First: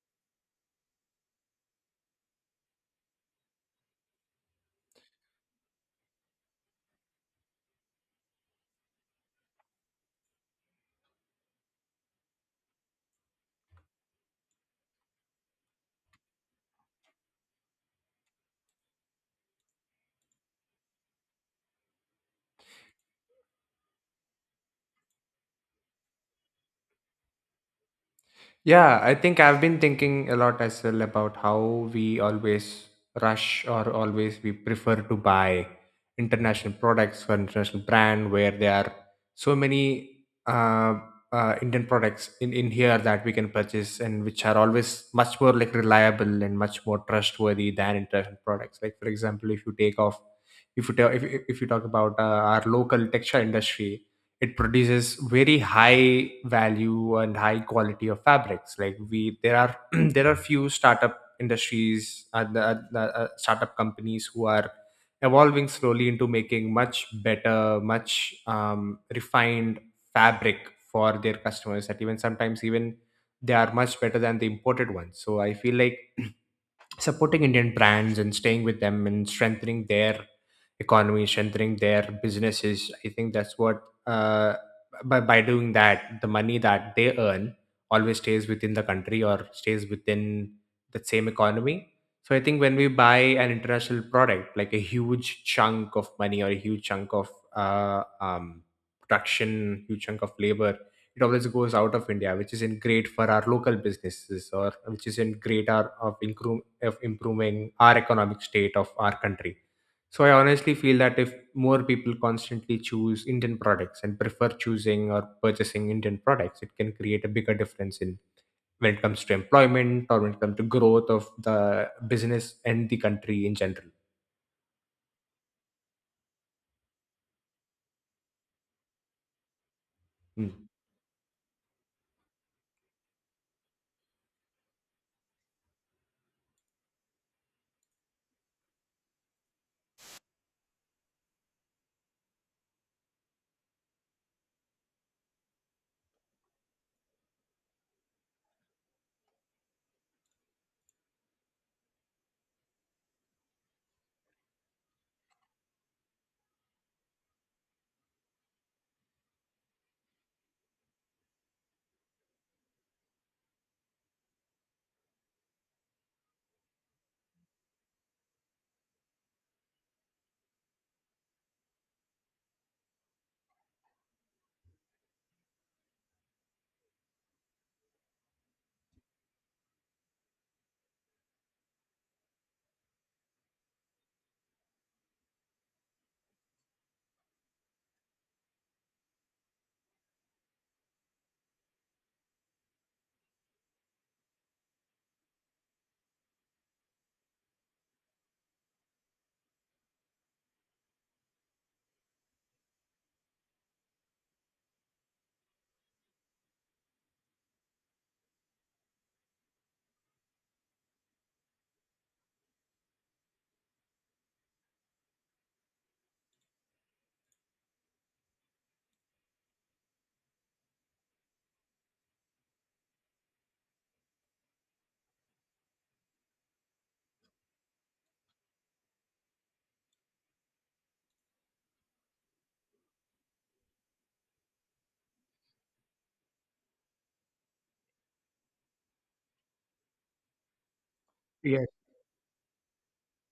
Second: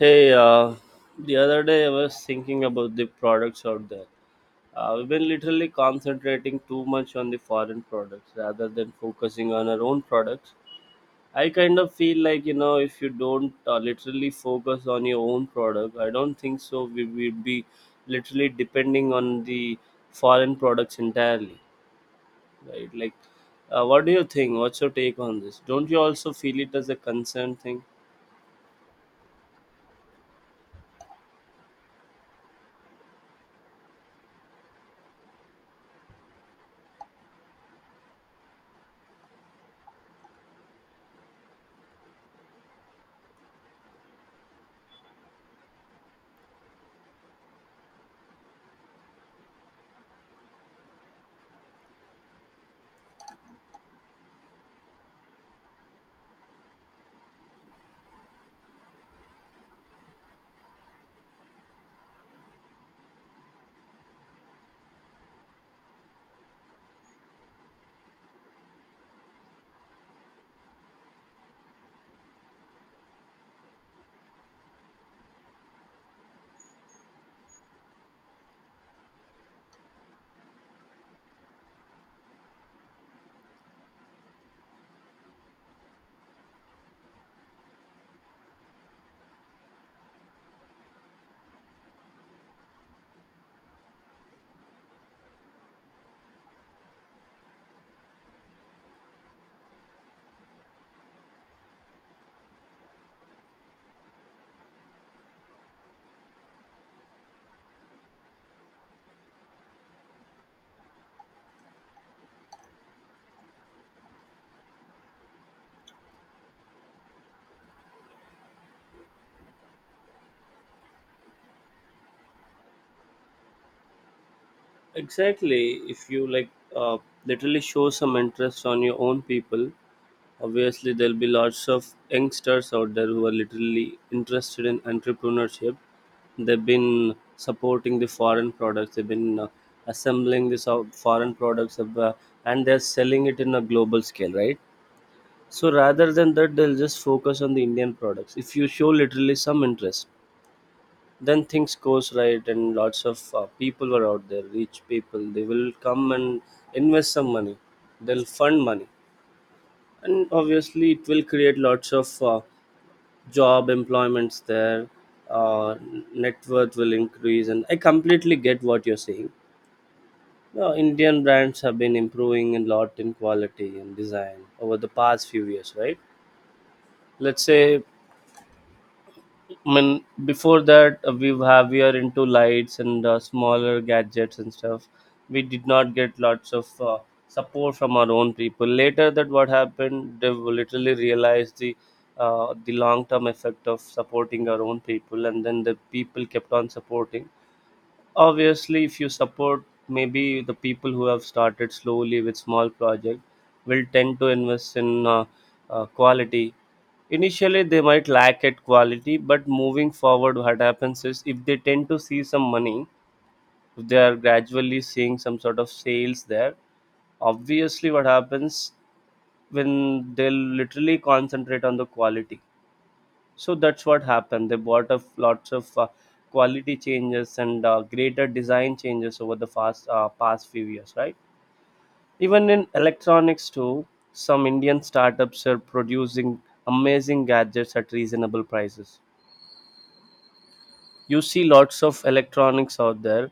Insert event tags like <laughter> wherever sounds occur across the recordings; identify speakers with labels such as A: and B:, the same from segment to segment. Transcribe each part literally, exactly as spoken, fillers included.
A: Hey, uh, the other day I was thinking about the products out there. Uh, we've been literally concentrating too much on the foreign products rather than focusing on our own products. I kind of feel like, you know, if you don't uh, literally focus on your own product, I don't think so. We would be literally depending on the foreign products entirely, right? Like, uh, what do you think? What's your take on this? Don't you also feel it as a concern thing?
B: Yeah, I think I've been thinking a lot as well about how we always rush or always we prefer to buy international products for international brand where there are so many uh, uh, Indian products in, in here that we can purchase and which are always much more like reliable and much more trustworthy than international products. Like for example, if you take off, if you tell, if, if if you talk about uh, our local textile industry, it produces very high value and high quality of fabrics like we there are <clears throat> there are few startup industries uh, the, the uh, startup companies who are evolving slowly into making much better much um, refined fabric for their customers that even sometimes even they are much better than the imported ones. So I feel like supporting Indian brands and staying with them and strengthening their economy, strengthening their businesses. I think that's what uh, by by doing that, the money that they earn always stays within the country or stays within the same economy. So I think when we buy an international product, like a huge chunk of money or a huge chunk of uh, um, production, huge chunk of labor, it always goes out of India, which isn't great for our local businesses or which isn't great our, of, improve, of improving our economic state of our country. So I honestly feel that if more people constantly choose Indian products and prefer choosing or purchasing Indian products, it can create a bigger difference in when it comes to employment or when it comes to growth of the business and the country in general.
A: Exactly. If you like uh, literally show some interest on your own people,
B: Mm.
A: obviously there'll be lots of youngsters out there who are literally interested in entrepreneurship. They've been supporting the foreign products. They've been uh, assembling the so- foreign products of, uh, and they're selling it in a global scale, right? So rather than that, they'll just focus on the Indian products. If you show literally some interest, then things goes right and lots of uh, people are out there, rich people, they will come and invest some money, they'll fund money, and obviously it will create lots of uh, job employments there, uh, net worth will increase. And I completely get what you're saying. Now, Indian brands have been improving a lot in quality and design over the past few years, right? Let's say, I mean, before that uh, we have we are into lights and uh, smaller gadgets and stuff. We did not get lots of uh, support from our own people. Later, that what happened, they literally realized the uh, the long term effect of supporting our own people, and then the people kept on supporting. Obviously if you support, maybe the people who have started slowly with small project will tend to invest in uh, uh, quality. Initially they might lack at quality, but moving forward what happens is if they tend to see some money, if they are gradually seeing some sort of sales there, obviously what happens, when they'll literally concentrate on the quality. So that's what happened. They bought of lots of uh, quality changes and uh, greater design changes over the fast uh, past few years, right? Even in electronics too, some Indian startups are producing amazing gadgets at reasonable prices. You see
B: Yes,
A: lots of electronics out there,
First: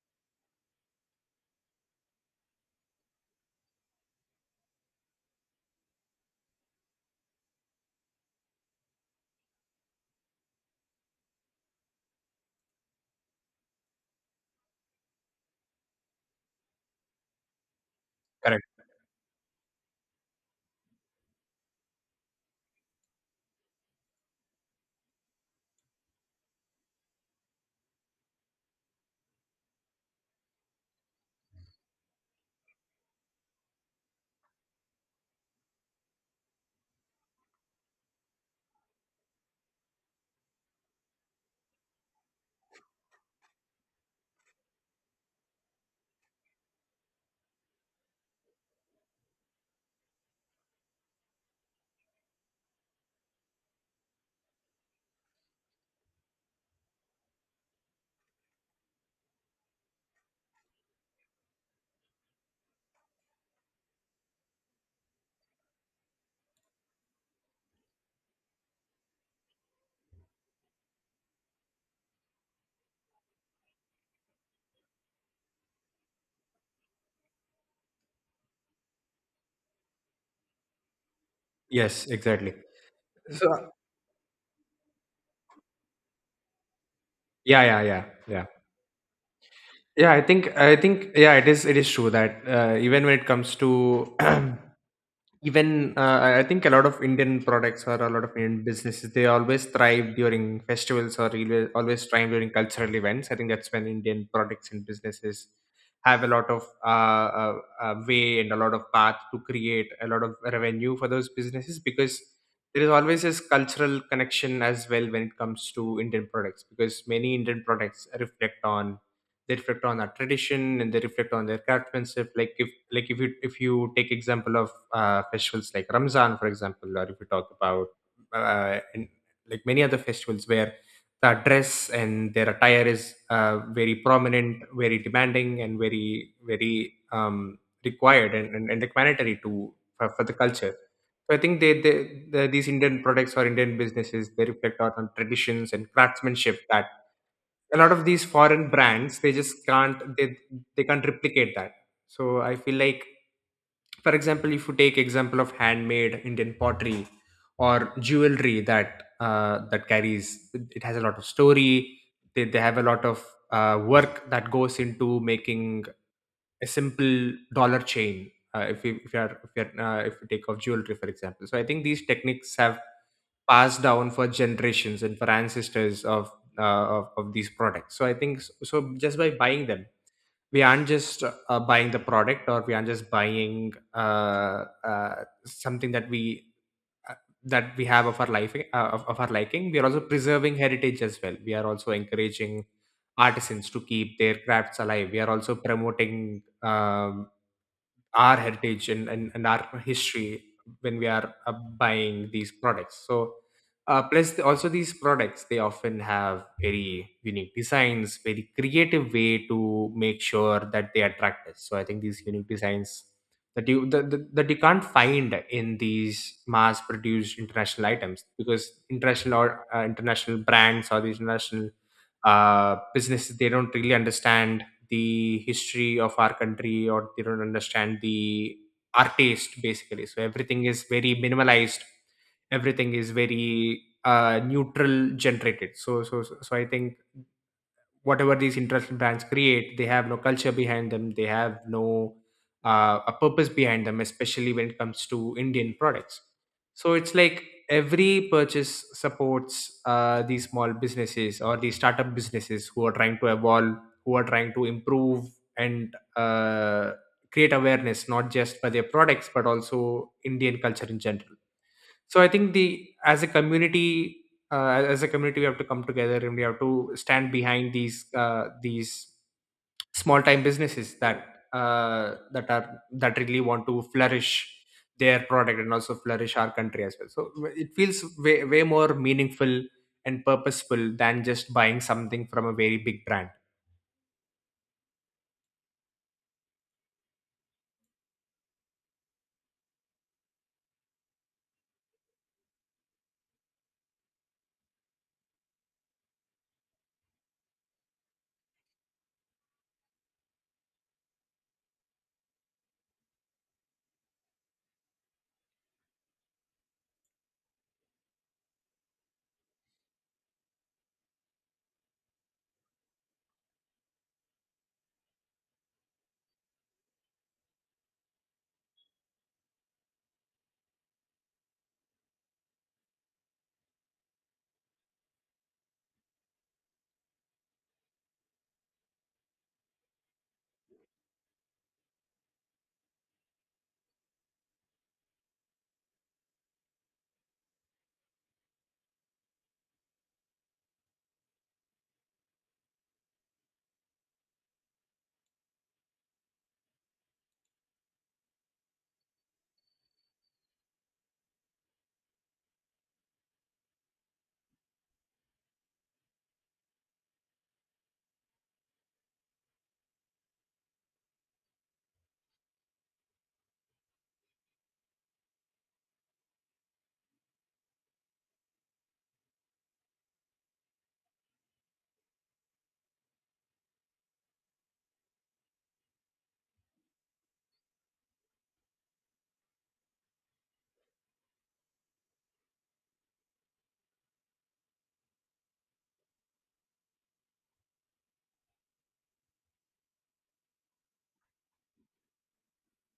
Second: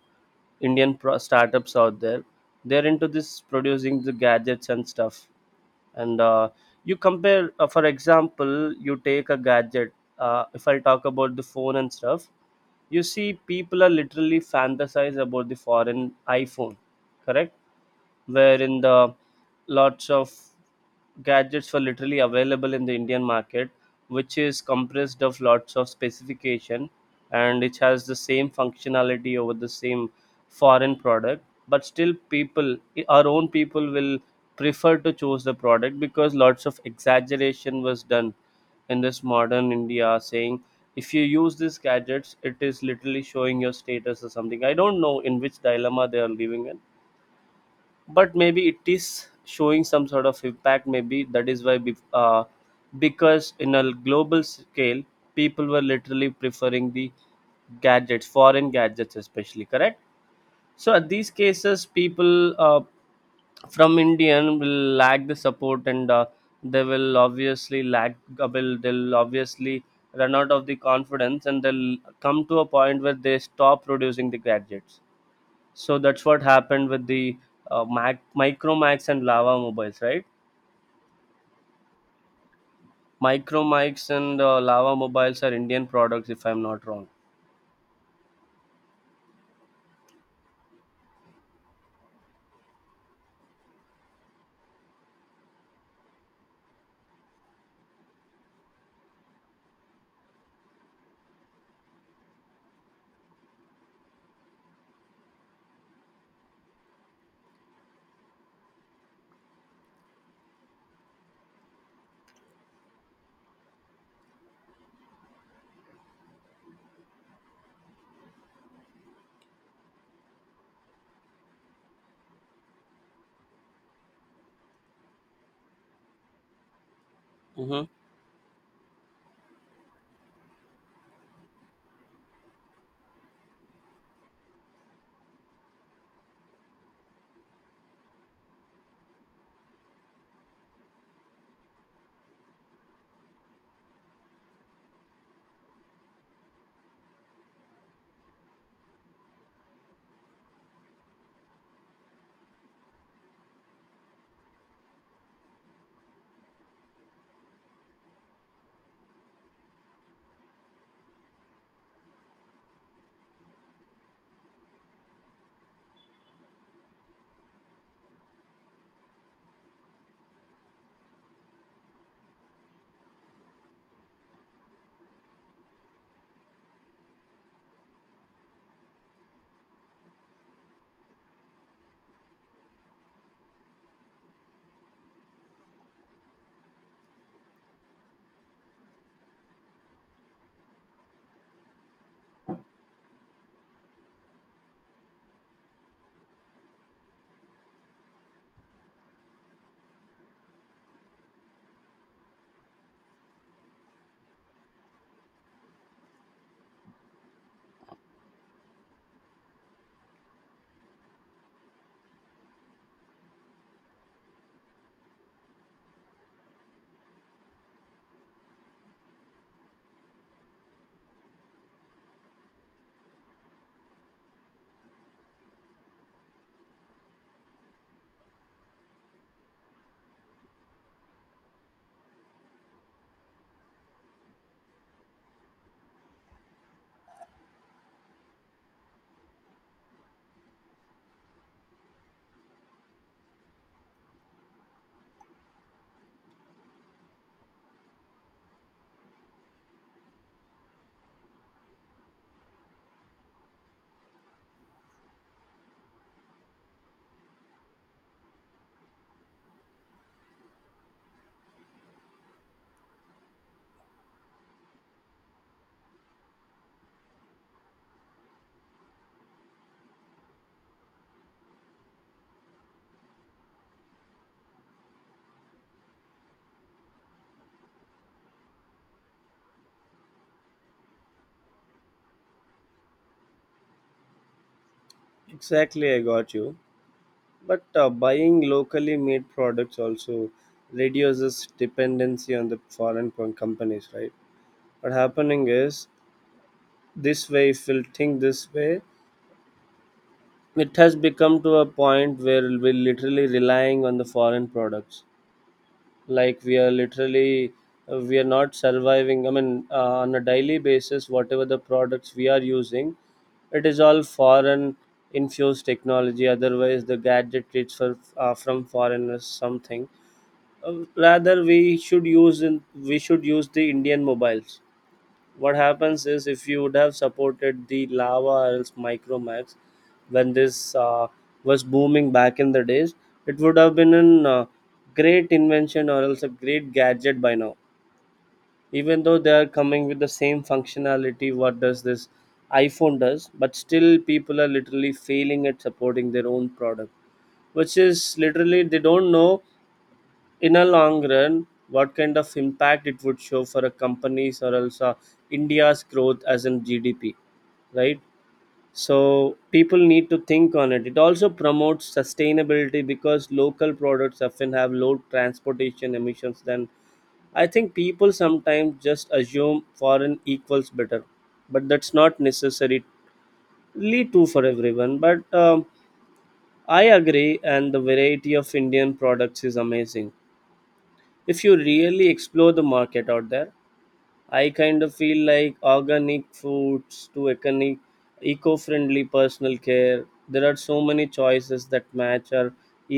A: Indian pro- startups out there. They're into this producing the gadgets and stuff. And uh, you compare, uh, for example, you take a gadget. Uh, if I talk about the phone and stuff, you see people are literally fantasize about the foreign iphone, correct,
B: correct.
A: wherein the lots of gadgets were literally available in the Indian market, which is compressed of lots of specification, and it has the same functionality over the same foreign product. But still, people, our own people, will prefer to choose the product because lots of exaggeration was done in this modern India, saying if you use these gadgets, it is literally showing your status or something. I don't know in which dilemma they are living in, but maybe it is showing some sort of impact. Maybe that is why bef- uh, because in a global scale people were literally preferring the gadgets, foreign gadgets especially, correct. So at these cases people uh, from indian will lack the support and uh, they will obviously lack, uh, will they'll obviously run out of the confidence, and they'll come to a point where they stop producing the gadgets. So that's what happened with the uh, Mac, Micromax and Lava mobiles, right?
B: Yes, exactly. So
A: Micromax and uh, Lava mobiles are Indian products, if I'm not wrong.
B: yeah, yeah, yeah, yeah. yeah i think i think yeah, it is it is true that uh, even when it comes to <clears throat> even uh, i I think a lot of Indian products or a lot of Indian businesses, they always thrive during festivals or always always thrive during cultural events. I think that's when Indian products and businesses have a lot of uh, uh, uh, way and a lot of path to create a lot of revenue for those businesses, because there is always this cultural connection as well when it comes to Indian products, because many Indian products reflect on they reflect on our tradition and they reflect on their craftsmanship. Like if like if you if you take example of uh, festivals like Ramzan for example, or if you talk
A: Hmm.
B: about uh, and like many other festivals where the dress and their attire is uh, very prominent, very demanding and very very um, required and, and, and requiretory to for, for the culture. So I think they, they, the these Indian products or Indian businesses, they reflect out on traditions and craftsmanship that a lot of these foreign brands they just can't they they can't replicate that. So I feel like, for example, if you take example of handmade Indian pottery or jewelry that uh, that carries it has a lot of story. they, they have a lot of uh, work that goes into making a simple dollar chain. Uh, if you if you are if you are, uh, if you take off jewelry for example. So I think these techniques have passed down for generations and for ancestors of uh, of, of these products. So I think so, so just by buying them, we aren't just uh, buying the product, or we aren't just buying uh, uh, something that we uh, that we have of our life uh, of, of our liking. We are also preserving heritage as well. We are also encouraging artisans to keep their crafts alive. We are also promoting um, our heritage and, and, and our history when we are uh, buying these products. So uh, plus the- also these products, they often have very unique designs, very creative way to make sure that they attract us. So I think these unique designs that you that, that, that you can't find in these mass produced international items, because international or uh, international brands or these international uh, businesses, they don't really understand the history of our country or they don't understand the our taste basically, so everything is very minimalized, everything is very uh, neutral generated. So so so so, I think whatever these interest brands create, they have no culture behind them. They have no uh, a purpose behind them, especially when it comes to Indian products. So it's like every purchase supports uh, these small businesses or these startup businesses who are trying to evolve, who are trying to improve and uh, create awareness, not just for their products, but also Indian culture in general. So I think the, as a community, uh, as a community, we have to come together and we have to stand behind these uh, these small time businesses that uh, that are that really want to flourish their product and also flourish our country as well. So w- it feels way, way more meaningful and purposeful than just buying something from a very big brand.
A: Exactly, I got you. But uh, buying locally made products also reduces dependency on the foreign co- companies, right? What happening is, this way, if we'll think this way, it has become to a point where we're literally relying on the foreign products. Like we are literally uh, we are not surviving. I mean uh, on a daily basis, whatever the products we are using, it is all foreign infused technology, otherwise the gadget it's for, uh, from foreigners something. Uh, rather we should use in, we should use the indian mobiles. What happens is if you would have supported the lava or else micromax when this uh, was booming back in the days, it would have been an uh, great invention or else a great gadget by now, even though they are coming with the same functionality what does this iphone does. But still people are literally failing at supporting their own product, which is literally they don't know, in a long run, what kind of impact it would show for a companies or also India's growth as in G D P, right? So people need to think on it. It also promotes sustainability because local products often have low transportation emissions than, I think people sometimes just assume foreign equals better, but that's not necessarily true for everyone. But um, I agree, and the variety of Indian products is amazing. If you really explore the market out there, I kind of feel like organic foods to economic, eco-friendly personal care, there are so many choices that match or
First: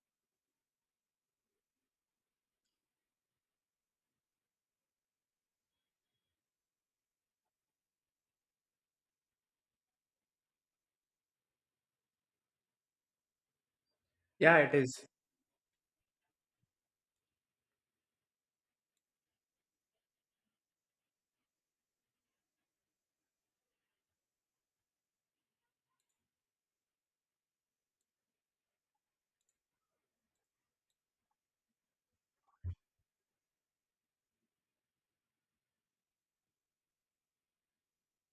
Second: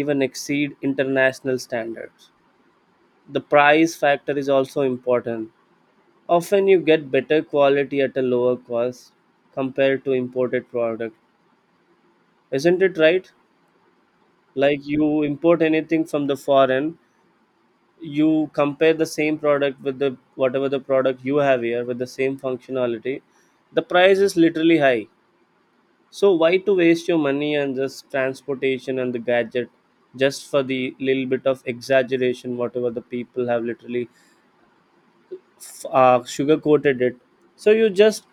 A: even exceed international standards. The price factor is also important. Often you get better quality at a lower cost compared to imported product, isn't it right?
B: Yeah, it
A: Like
B: is.
A: you import anything from the foreign, you compare the same product with the whatever the product you have here with the same functionality, the price is literally high. So why to waste your money and just transportation and the gadget, just for the little bit of exaggeration whatever the people have literally uh, sugar coated it. So you just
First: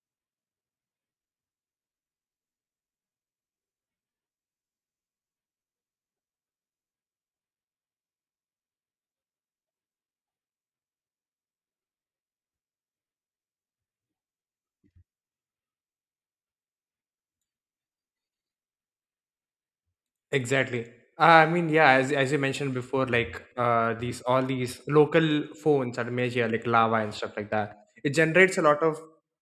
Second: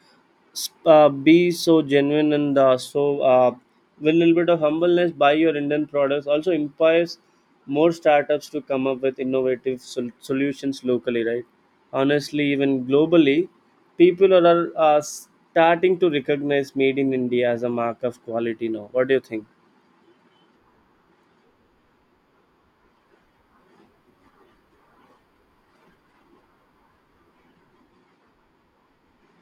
A: uh, be so genuine and uh, so uh, with a little bit of humbleness, buy your indian products. Also empowers more startups to come up with innovative sol- solutions locally, right? Honestly even globally, people are, are uh, starting to recognize made in india as a mark of quality now. What do you think?
B: Exactly. Uh, I mean, yeah, as as you mentioned before, like uh, these all these local phones at Malaysia, like Lava and stuff like that. It generates a lot of.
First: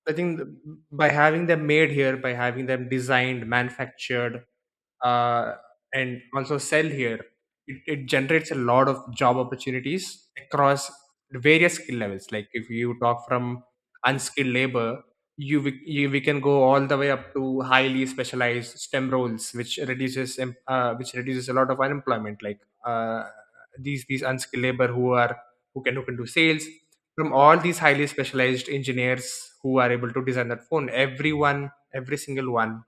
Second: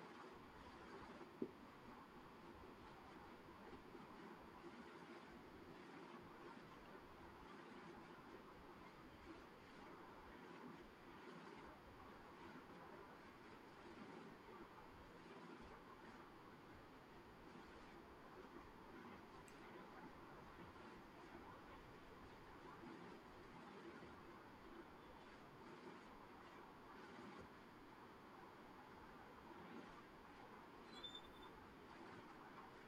B: I think th- by having them made here, by having them designed, manufactured, uh, and also sell here, it, it generates a lot of job opportunities across various skill levels. Like if you talk from unskilled labor, you, we- you we can go all the way up to highly specialized S T E M roles, which reduces em- uh, which reduces a lot of unemployment. Like uh, these these unskilled labor who are who can who can do sales from all these highly specialized engineers who are able to design that phone. Everyone, every single one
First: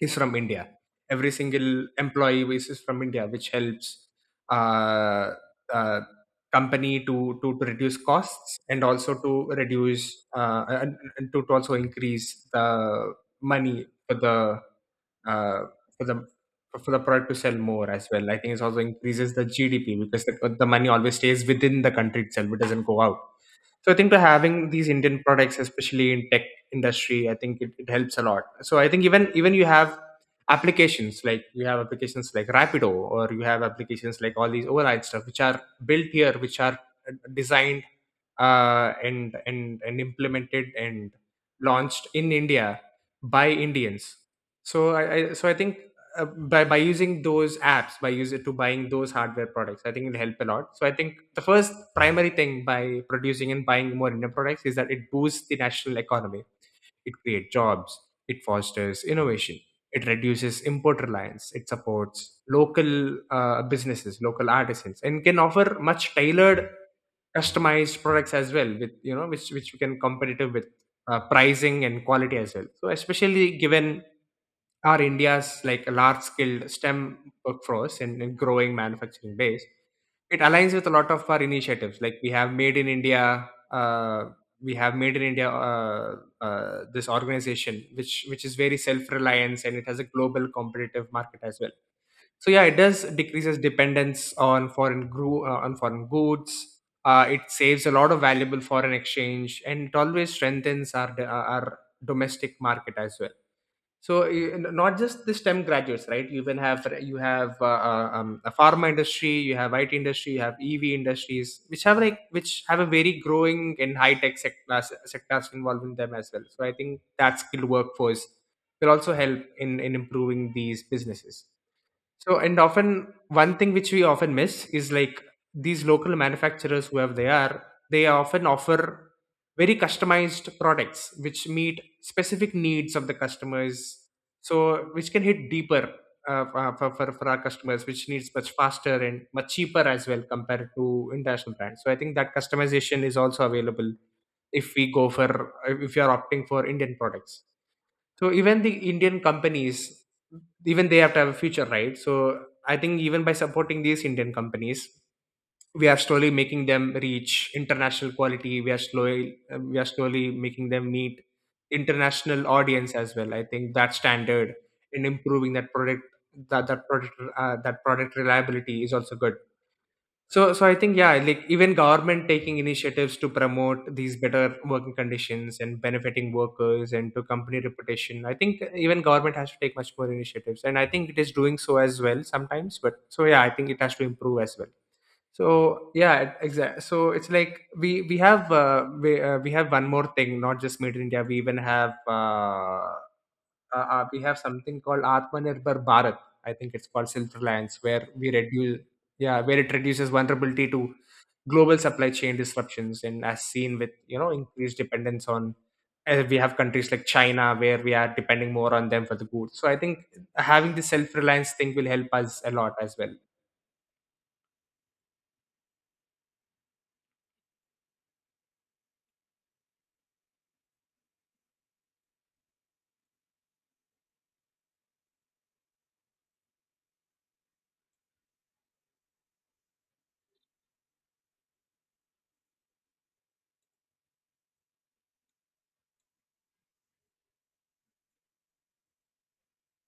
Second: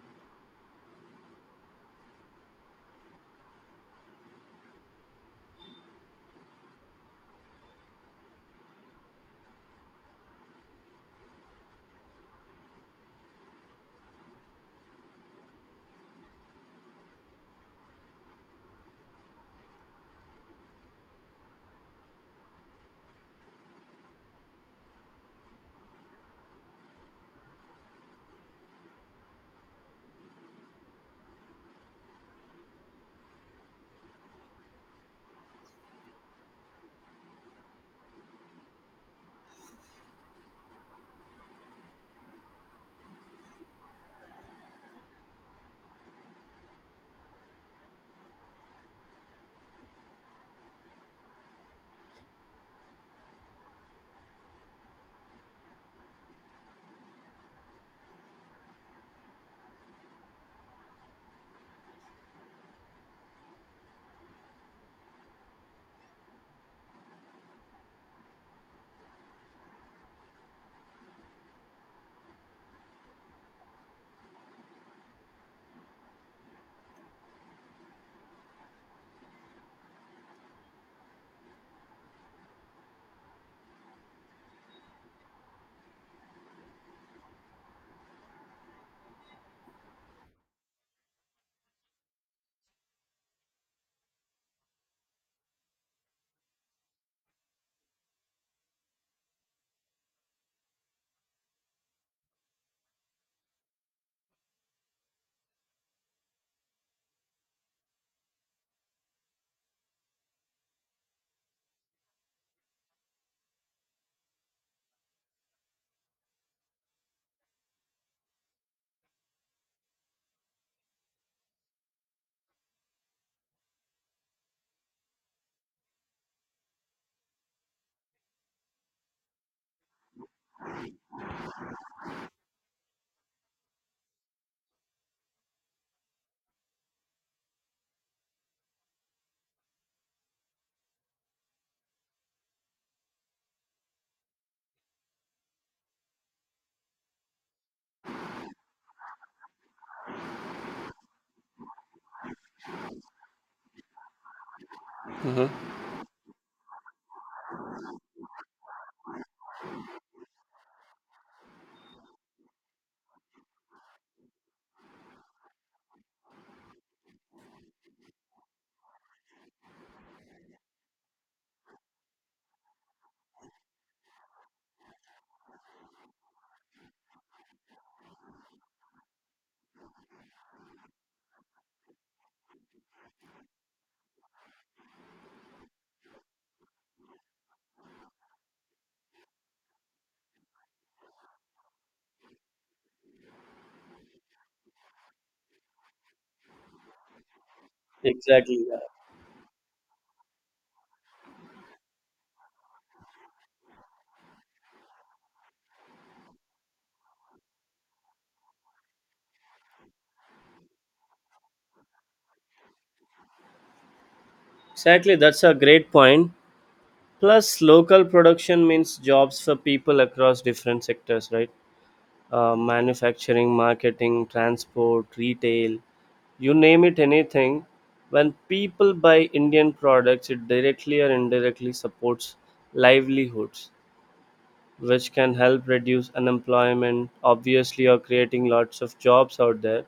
B: is from India. Every single employee is is from India, which helps uh, uh, company to, to to reduce costs and also to reduce uh, and and to, to also increase the money for the uh, for the for the product to sell more as well. I think it also increases the G D P because the, the money always stays within the country itself; it doesn't go out. So I think to having these Indian products, especially in tech industry, I think it, it helps a lot. So I think even even you have applications like you have applications like Rapido, or you have applications like all these override stuff which are built here, which are uh, designed uh, and and and implemented and launched in India by Indians. So i, I so I think uh, by by using those apps, by using to buying those hardware products, I think it'll help a lot. So I think the first primary thing by producing and buying more Indian products is that it boosts the national economy. It creates jobs. It fosters innovation. It reduces import reliance. It supports local uh, businesses, local artisans, and can offer much tailored, customized products as well. With you know, which which we can competitive with uh, pricing and quality as well. So especially given our India's like large skilled S T E M workforce and, and growing manufacturing base, it aligns with a lot of our initiatives. Like we have Made in India, uh, we have Made in India, uh, uh, this organization, which which is very self-reliance and it has a global competitive market as well. So yeah, it does decreases dependence on foreign gro- uh, on foreign goods. Uh, it saves a lot of valuable foreign exchange, and it always strengthens our our domestic market as well. So you- not just the S T E M graduates, right? You even have you have uh, uh, um, a pharma industry, you have I T industry, you have E V industries, which have like which have a very growing and high tech sectors sectors involved in them as well. So I think that skilled workforce will also help in in improving these businesses. So, and often one thing which we often miss is like these local manufacturers, whoever they are, they often offer very customized products which meet specific needs of the customers. So, which can hit deeper uh, for, for, for for our customers, which needs much faster and much cheaper as well compared to international brands. So, I think that customization is also available if we go for, if you are opting for Indian products. So, even the Indian companies even they have to have a future, right? So I think even by supporting these Indian companies, we are slowly making them reach international quality. We are slowly um, we are slowly making them meet international audience as well. I think that standard in improving that product that that product uh, that product reliability is also good. So so I think yeah, like even government taking initiatives to promote these better working conditions and benefiting workers and to company reputation. I think even government has to take much more initiatives, and I think it is doing so as well sometimes. But so yeah, I think it has to improve as well. So yeah, exactly. So it's like we we have uh, we uh, we have one more thing, not just Made in India. We even have uh, uh, uh, we have something called Atmanirbhar Bharat. I think it's called self-reliance, where we
A: Exactly,
B: reduce,
A: yeah.
B: yeah, where it reduces vulnerability to global supply chain disruptions, and as seen with you know increased dependence on, uh, we have countries like China where we are depending more on them for the goods. So I think having the self-reliance thing will help us a lot as well.
A: Exactly, that's a great point point. Plus local production means jobs for people across different sectors, right? Uh, manufacturing, marketing, transport, retail, you name it anything. When people buy Indian products, it directly or indirectly supports livelihoods, which can help reduce unemployment, obviously, or creating lots of jobs out there,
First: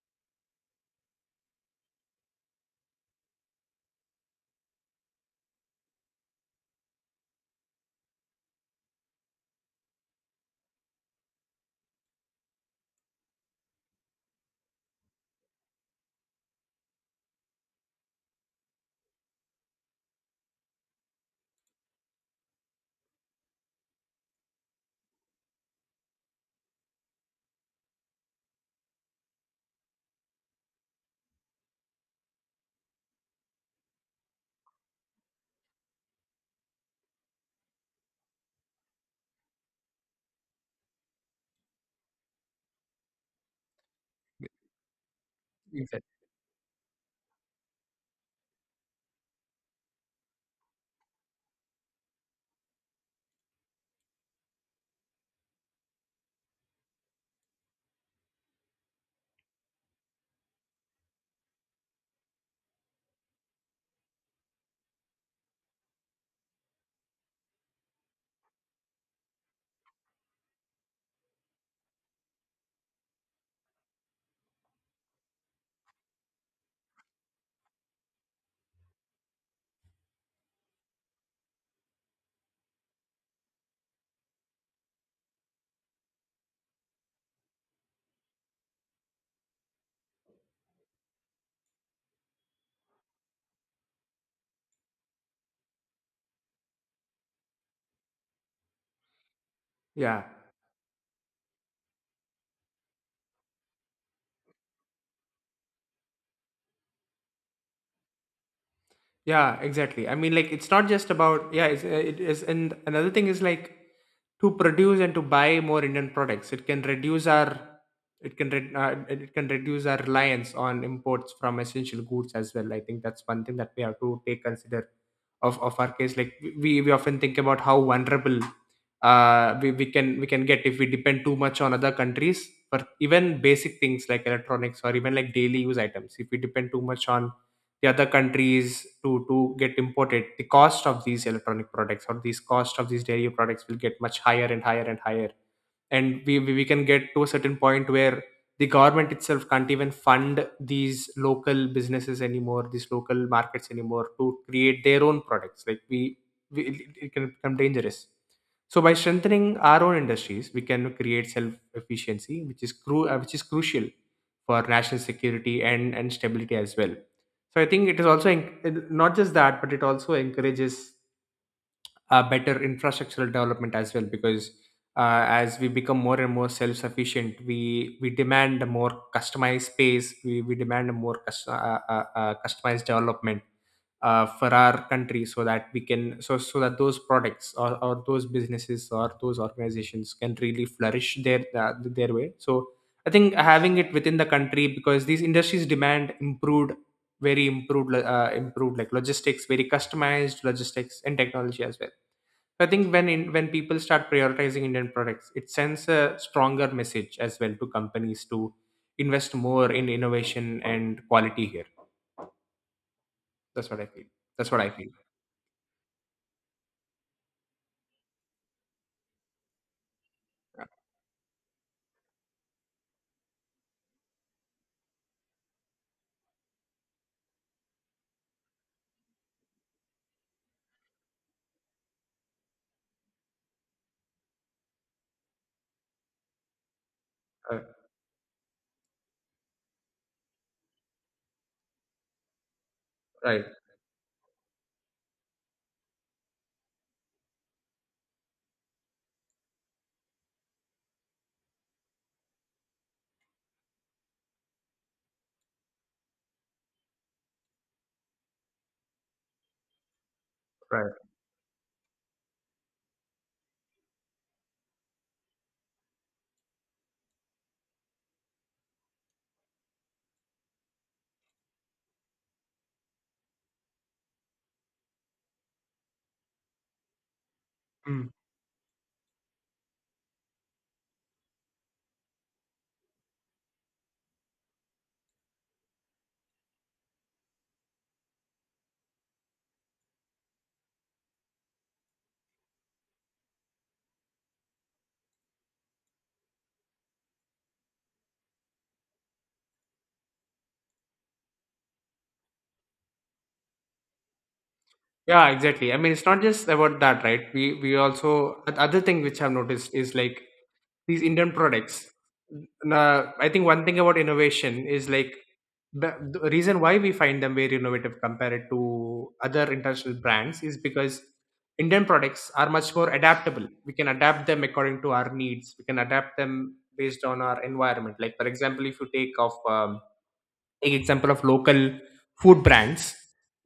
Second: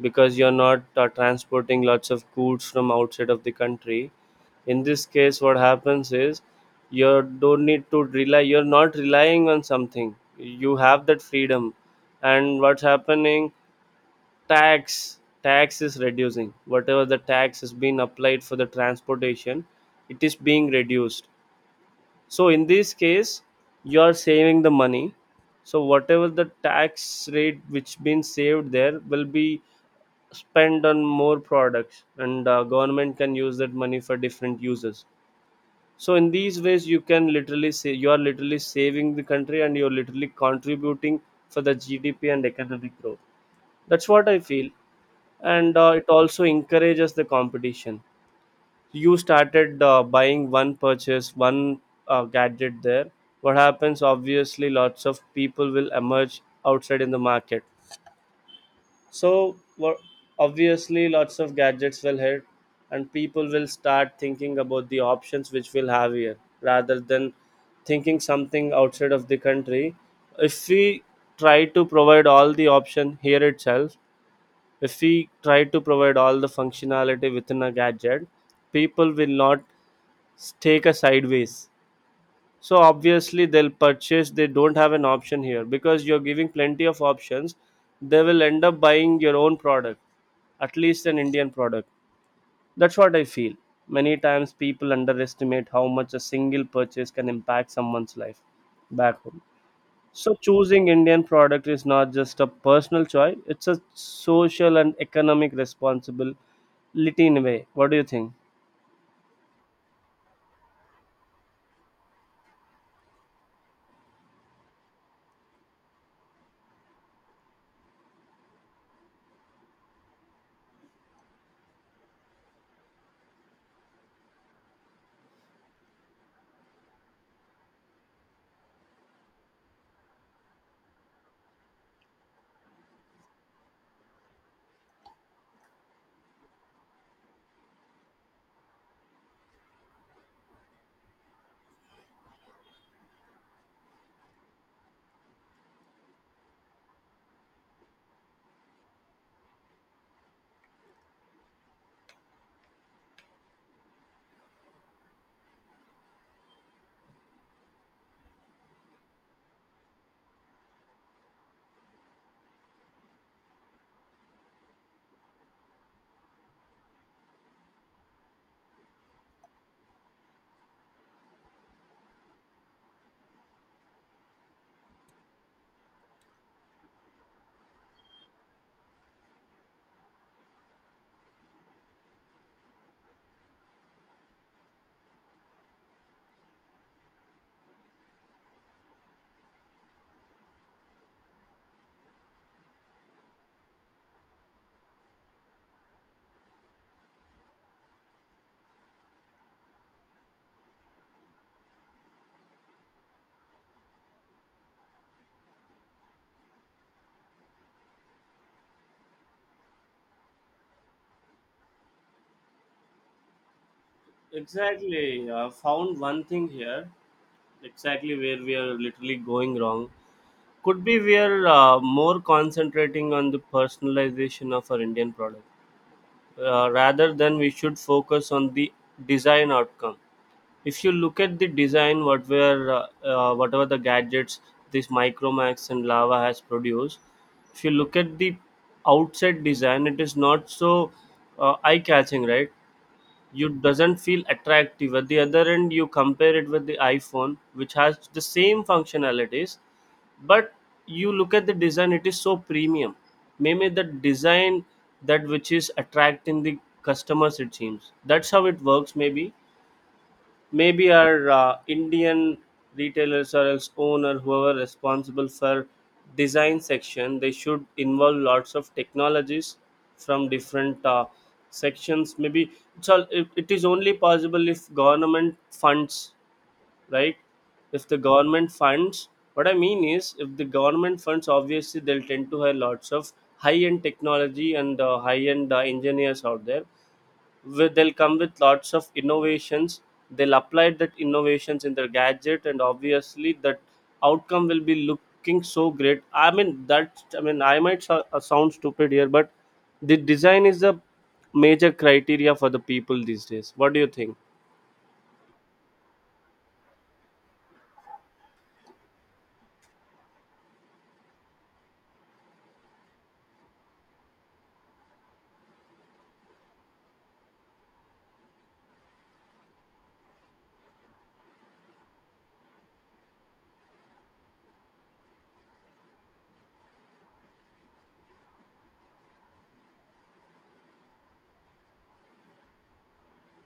A: because you're not uh, transporting lots of goods from outside of the country. In this case what happens is, you don't need to rely, you're not relying on something, you have that freedom. And what's happening, tax tax is reducing, whatever the tax has been applied for the transportation, it is being reduced. So in this case you are saving the money. So whatever the tax rate which been saved there will be spend on more products, and uh, government can use that money for different uses. So in these ways you can literally say you are literally saving the country and you're literally contributing for the GDP and economic growth. That's what I feel. And
B: You
A: uh, it also encourages the competition. You started uh, buying one, purchase one uh, gadget there, what happens, obviously lots of people will emerge outside in the market. So wo- Obviously, lots of gadgets will hit, and people will start thinking about the options which we'll have here, rather than thinking something outside of the country. If we try to provide all the option here itself, if we try to provide all the functionality within a gadget, people will not s- take a sideways. So obviously, they'll purchase. They don't have an option here because you're giving plenty of options. They will end up buying your own product, at least an Indian product. That's what I feel. Many times people underestimate how much a single purchase can impact someone's life back home.
B: yeah.
A: So choosing Indian product is not just a personal choice, it's a social and economic responsibility in a way. What do you think?
B: Yeah, exactly. I mean, like, it's not just about yeah. It's, uh, it is, and another thing is like to produce and to buy more Indian products. It can reduce our it can re- uh, it it can reduce our reliance on imports from essential goods as well. I think that's one thing that we have to take consider of, of our case, like we, we often think about how vulnerable uh, we, we can we can get if we depend too much on other countries for even basic things like electronics or even like daily use items. If we depend too much on the other countries to to get imported, the cost of these electronic products or these cost of these dairy products will get much higher and higher and higher. And we, we we can get to a certain point where the government itself can't even fund these local businesses anymore, these local markets anymore, to create their own products. Like we, we it it can become dangerous. So by strengthening our own industries, we can create self efficiency, which is cru- uh, which is crucial for national security and and stability as well. So I think it is also en- not just that, but it also encourages uh, better infrastructural development as well because uh, as we become more and more self-sufficient, we we demand a more customized space. We, we, demand a more cus- uh, uh, uh, customized development uh, for our country, so that we can so so that those products or, or those businesses or those organizations can really flourish their uh, their way. So I think having it within the country, because these industries demand improved very improved uh, improved like logistics, very customized logistics and technology as well. So I think when in, when people start prioritizing Indian products, it sends a stronger message as well to companies to invest more in innovation and quality here. That's what I feel. That's what I feel.
A: Exactly. I found one thing here, exactly where we are literally going wrong. Could be we are uh, more concentrating on the personalization of our Indian product, uh, rather than we should focus on the design outcome. If you look at the design, what were uh, uh, whatever the gadgets this micromax and lava has produced,
B: Uh,
A: if you look at the outside design, it is not so uh, eye catching, right?
B: right,
A: You doesn't feel attractive. At the other end you compare it with the iphone which has the same functionalities, but you look at the design, it is so premium. Maybe the design, that which is attracting the customers, it seems that's how it works, maybe. Maybe
B: right.
A: our uh, Indian retailers or else owner, whoever responsible for design section, they should involve lots of technologies from different uh, sections. Maybe it's all, it, it is only possible if government funds, right? If the
B: Mm.
A: government funds, what I mean is, if the government funds, obviously they'll tend to have lots of high-end technology and uh, high-end uh, engineers out there with they'll come with lots of innovations. They'll apply that innovations in their gadget, and obviously that outcome will be looking so great. I mean that i mean I might so- uh, sound stupid here, but the design is the major criteria for the people these days. What do you think?
B: Yeah, exactly. I mean, it's not just about that, right? We we also oth- other thing which I've noticed is like these Indian products. Now, I think one thing about innovation is like the, the reason why we find them very innovative compared to other international brands is because Indian products are much more adaptable. We can adapt them according to our needs. We can adapt them based on our environment. Like for example, if you take off um, take example of local food brands.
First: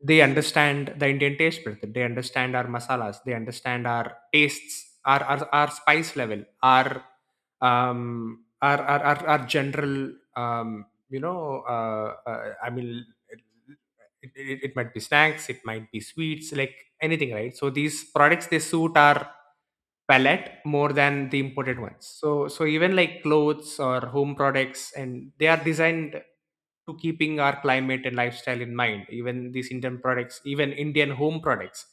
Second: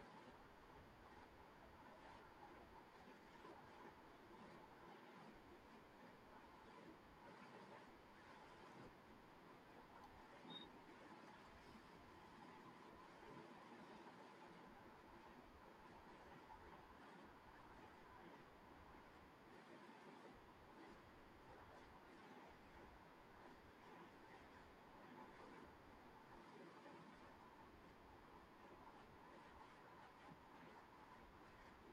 B: They understand the Indian taste method. They understand our masalas. They understand our tastes, our our, our spice level, our um our our, our, our general um you know uh, uh, i mean it, it, it might be snacks, it might be sweets, like anything, right? So these products, they suit our palette more than the imported ones. So so even like clothes or home products, and they are designed to keeping our climate and lifestyle in mind. Even these Indian products, even Indian home products,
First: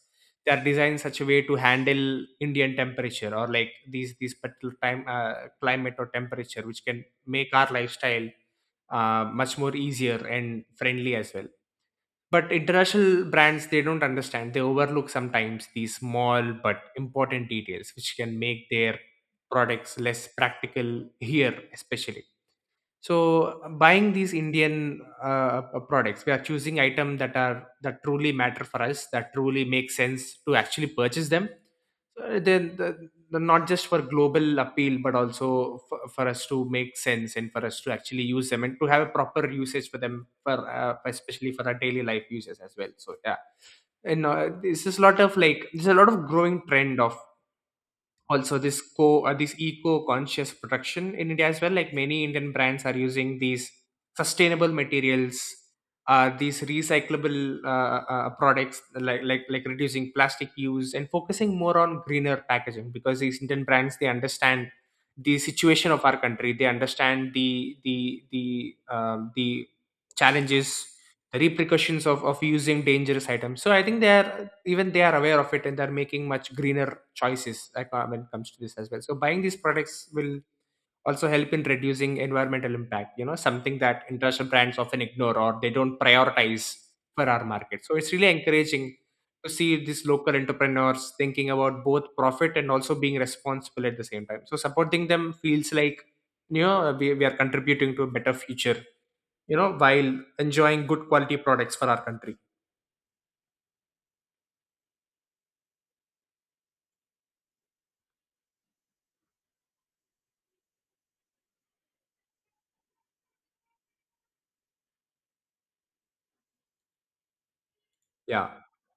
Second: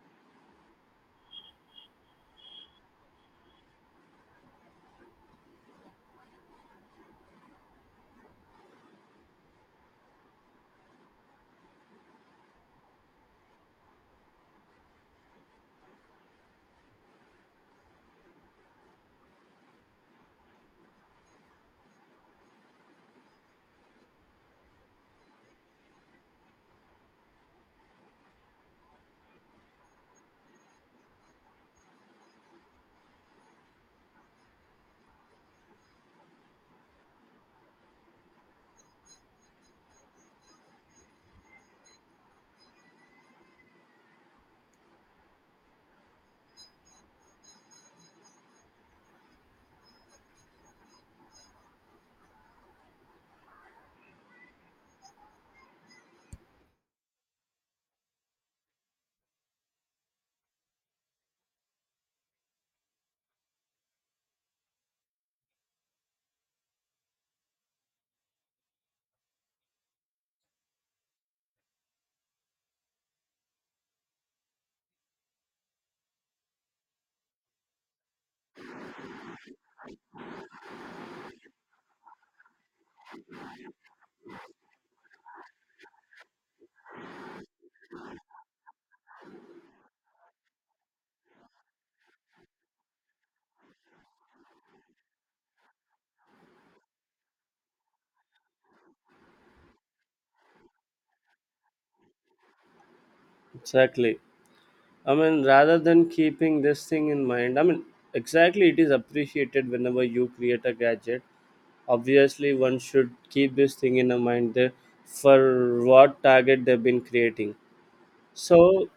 B: they are designed such a way to handle Indian temperature or like these these particular time uh, climate or temperature, which can make our lifestyle uh, much more easier and friendly as well. But international brands, they don't understand. They overlook sometimes these small but important details, which can make their products less practical here, especially. So buying these Indian uh, uh, products, we are choosing items that are that truly matter for us, that truly make sense to actually purchase them. So then the, the, not just for global appeal but also for, for us to make sense and for us to actually use them and to have a proper usage for them, for uh, especially for our daily life uses as well. So yeah, and uh, this is a lot of like there's a lot of growing trend of also this co uh, this eco-conscious production in India as well. Like many Indian brands are using these sustainable materials, uh, these recyclable uh, uh, products, like like like reducing plastic use and focusing more on greener packaging, because these Indian brands, they understand the situation of our country. They understand the the the um, the challenges, repercussions of of using dangerous items. So I think they are even they are aware of it, and they're making much greener choices, like, uh, when it comes to this as well. So buying these products will also help in reducing environmental impact. You know, something that international brands often ignore, or they don't prioritize for our market. So it's really encouraging to see these local entrepreneurs thinking about both profit and also being responsible at the same time. So supporting them feels like, you know we, we are contributing to a better future, you know, while enjoying good quality products for our country.
A: Exactly. I mean, rather than keeping this thing in mind, I mean, exactly, it is appreciated whenever you create a gadget. Obviously, one should keep this thing in a mind there for what target they've been creating.
B: Yeah.
A: So,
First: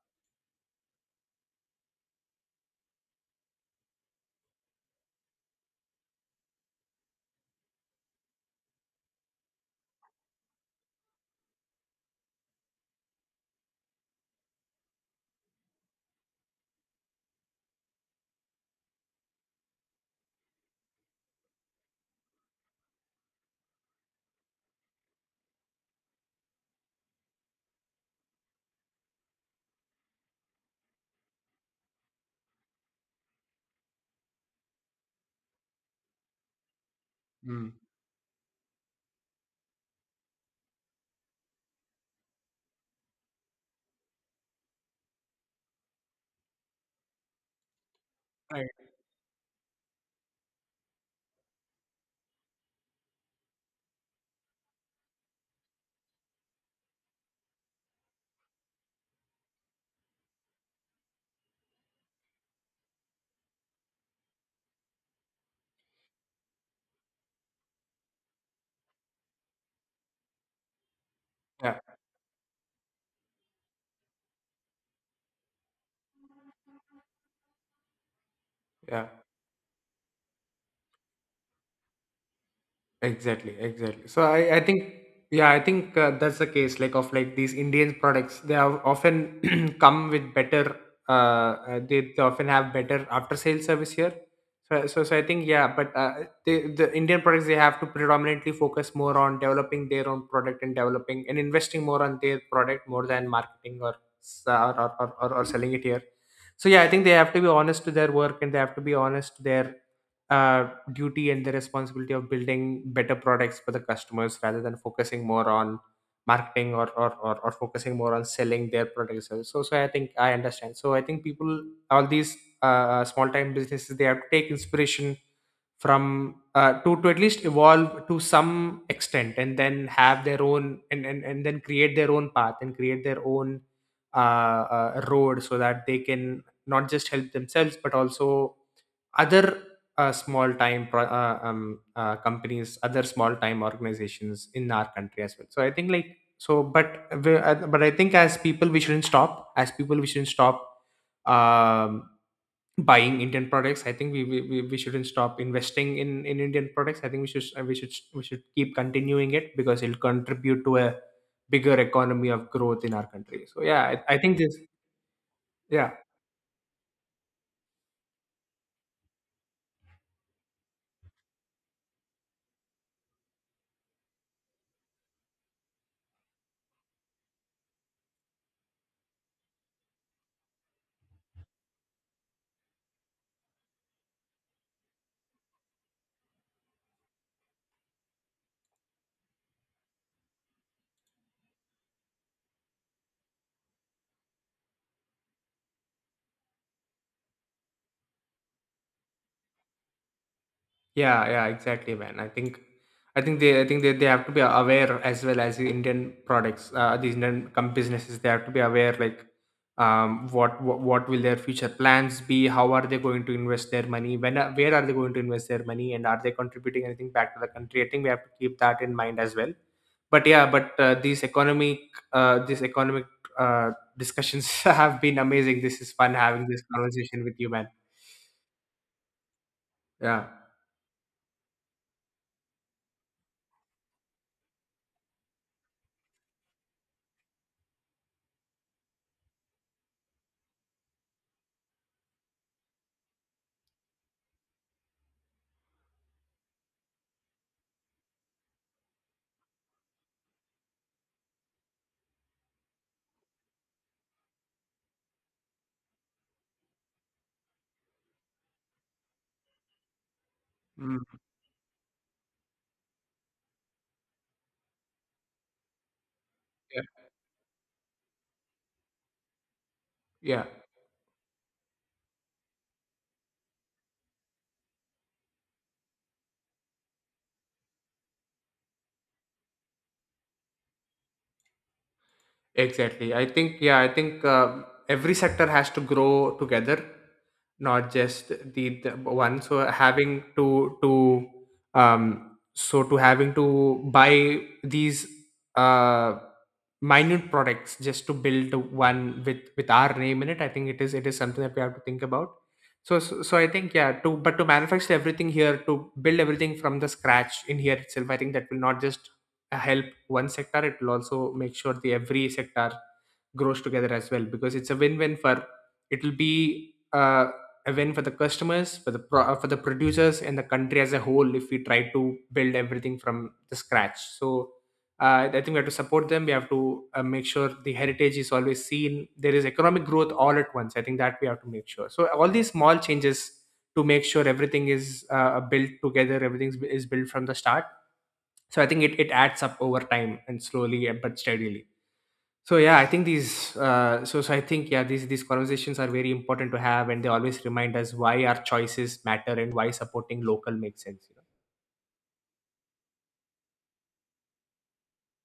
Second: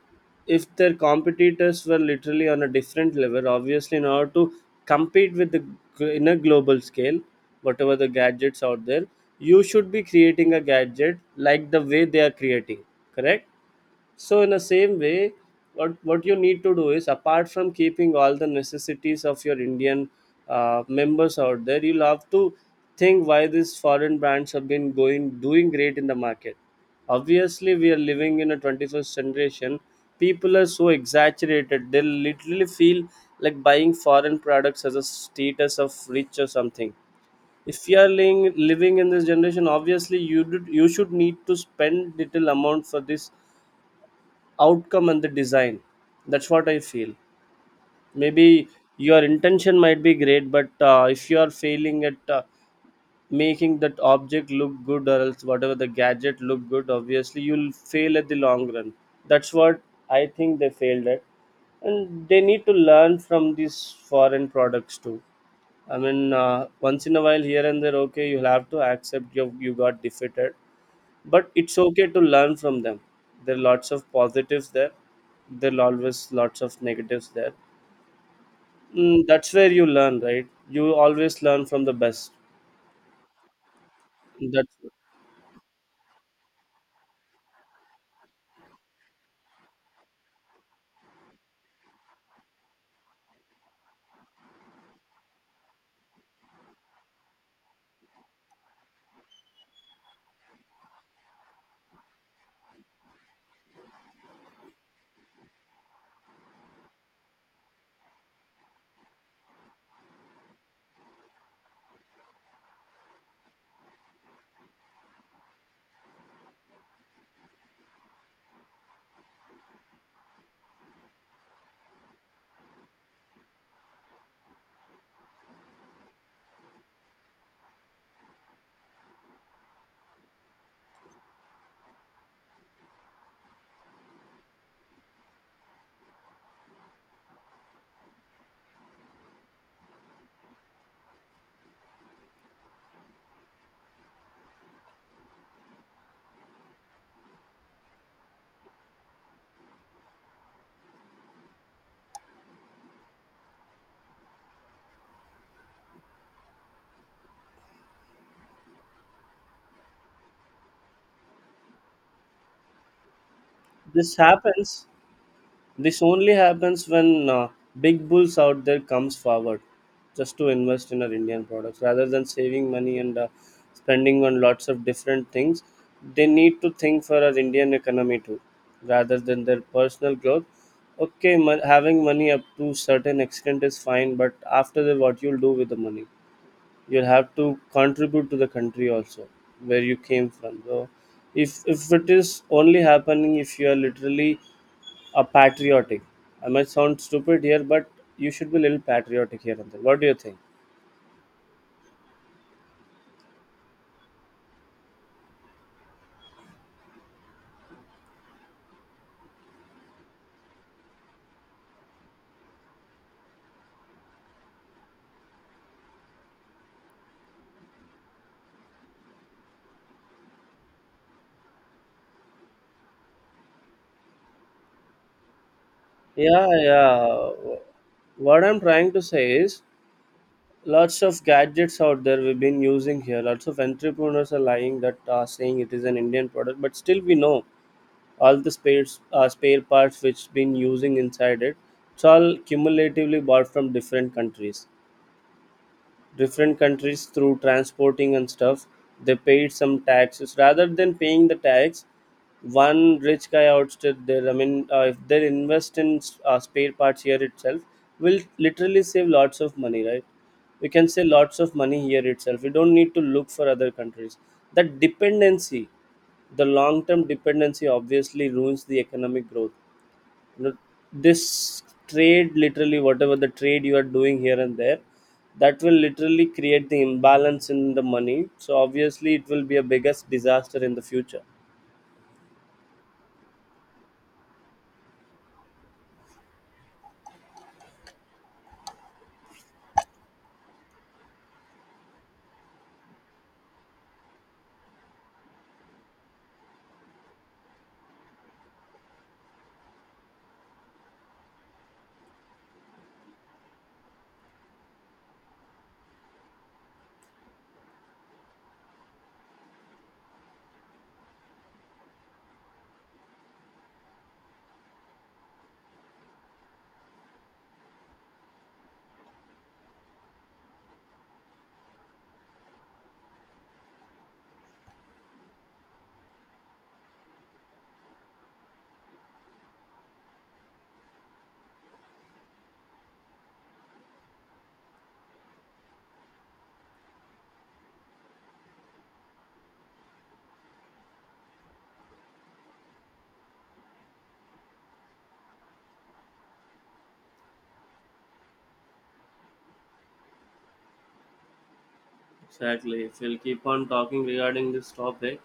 A: if their competitors were literally on a different level, obviously, in order to compete with the gl- in a global scale, whatever the gadgets out there, you should be creating a gadget like the way they are creating, correct? So in the same way, what what you need to do is apart from keeping all the necessities of your Indian uh, members out there, you'll have to think why these foreign brands have been going doing great in the market. Obviously, we are living in a twenty-first generation. People are so exaggerated; they literally feel like buying foreign products as a status of rich or something.
B: Mm.
A: If you are living, living in this generation, obviously you did, you should need to spend little amount for this outcome and the design. That's what I feel.
B: Right.
A: Maybe your intention might be great, but uh, if you are failing at uh, making that object look good or else whatever the gadget look good, obviously you'll fail at the long run. That's what I think they failed at, and they need to learn from these foreign products too. I mean, uh, once in a while here and there, okay, you'll have to accept you you got defeated, but it's
B: Yeah.
A: okay to learn from them. There are lots of positives there. There are always lots of negatives there.
B: Yeah.
A: Mm, that's where you learn, right? You always learn from the best.
B: Exactly, exactly, so i i
A: That
B: think, yeah, I think uh, that's the case like of like these Indian products. They have often <clears throat> come with better uh, uh they, they often have better after sale service here. So, so so I think yeah, but uh, they, the Indian products, they have to predominantly focus more on developing their own product and developing and investing more on their product more than marketing or s- uh, or or, or, or or selling it here. So yeah, I think they have to be honest to their work, and they have to be honest to their uh, duty and the responsibility of building better products for the customers, rather than focusing more on marketing or or, or, or focusing more on selling their products. So so so I think I understand. So I think people, all these uh, small time businesses, they have to take inspiration from uh, to to at least evolve to some extent, and then have their own, and and, and, then create their own path and create their own uh, uh, road so that they can not just help themselves, but also other uh, small time pro- uh, um, uh, companies, other small time organizations in our country as well. So I think like so but we- uh, but I think as people we shouldn't stop, as people we shouldn't stop um, buying Indian products. I think we, we we we shouldn't stop investing in in Indian products. I think we should uh, we should we should keep continuing it, because it'll contribute to a bigger economy of growth in our country. So yeah
A: This
B: i, I think this
A: happens.
B: yeah.
A: This only happens when uh, big bulls out there comes forward just to invest in our Indian products rather than saving money and uh, spending on lots of different things. They need to think for our Indian economy too, rather than their personal growth. Okay, mon- having money up to certain extent is fine, but after that, what you'll do with the money? You'll have to contribute to the country also, where you came from. So, if if it is only happening if you are literally a patriotic. I might sound stupid here, but you should be a little patriotic here and there. What do you think?
B: Yeah, yeah, exactly, man. I think, I think they, I think they, they have to be aware as well, as the Indian products, uh, these Indian com- businesses. They have to be aware, like, um, what, what, what will their future plans be? How are they going to invest their money? When, are- where are they going to invest their money? And are they contributing anything back to the country? I think we have to keep that in mind as well. But yeah, but uh, these economic, uh, these economic uh, discussions <laughs> have been amazing. This is fun having
A: Yeah,
B: this conversation
A: yeah.
B: with you, man.
A: What I'm trying to say is
B: Yeah.
A: lots of gadgets out there we've been using here. Lots of entrepreneurs are lying that are saying it is an Indian product, but still we know all the spares, uh, spare parts which been using inside it. It's all cumulatively bought from different countries. Different countries through transporting and stuff, they paid some taxes rather than paying the tax one rich guy ousted there. I mean, uh, if they invest in uh, spare parts here itself, will literally save lots of money, right? We can
B: Mm,
A: save lots of money here itself. We don't need to look for other countries. That dependency, the long
B: yeah,
A: term dependency obviously ruins the economic growth, you
B: yeah.
A: know. This trade, literally whatever the trade you are doing here and there, that will literally create the imbalance in the money, so obviously it will be a biggest disaster in the future.
B: Exactly. I think, yeah, I think uh, every sector has to grow together, not just the, the one. So having to to um so to having to buy these uh minute products just to build one with with our name in it. I think it is it is something that we have to think about. So so, so I think yeah to, but to manufacture everything here, to build everything from the scratch in here itself. I think that will not just uh, help one sector, it will also make sure the every sector grows together as well, because it's a win-win for, it will be uh, a win for the customers, for the pro- uh, for the producers and the country as a whole, if we try to build everything from the scratch. So uh, I think we have to support them. We have to uh, make sure the heritage is always seen. There is economic growth all at once. I think that we have to make sure. So all these small changes to make sure everything is uh, built together, everything is built from the start. So I think it, it adds up over time and slowly uh, but steadily. So yeah I think these uh, so so I think yeah these these conversations are very important to have, and they always remind us why our choices matter and why supporting local makes sense, you know.
A: Exactly. If we'll keep on talking regarding this topic,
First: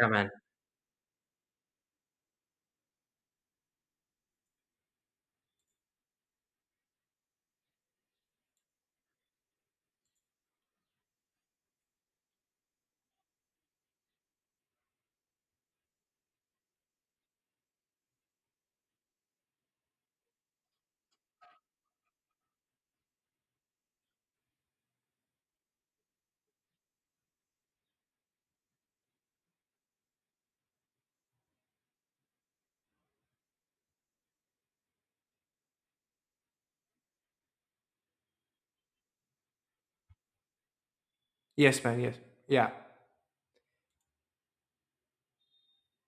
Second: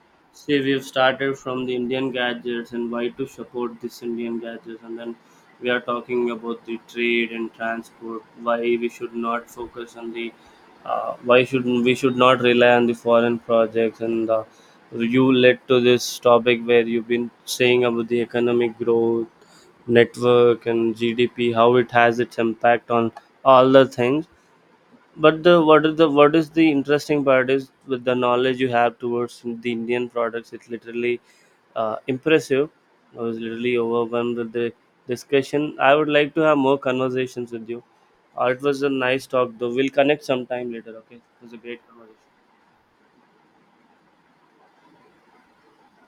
B: Yeah, man.
A: see, we've started from the Indian gadgets and why to support this Indian gadgets, and then we are talking about the trade and transport. Why we should not focus on the, uh, why should we should not rely on the foreign projects? And uh, you led to this topic where you've been saying about the economic growth, network, and G D P, how it has its impact on all the things. But the what is the what is the interesting part is with the knowledge you have towards the Indian products, it's literally uh, impressive. I was literally overwhelmed with the discussion. I would like to have more conversations with you. Uh, it was a nice talk though. We'll connect sometime later. Okay, it was a
B: Yes,
A: great
B: man, yes.
A: conversation.
B: Yeah.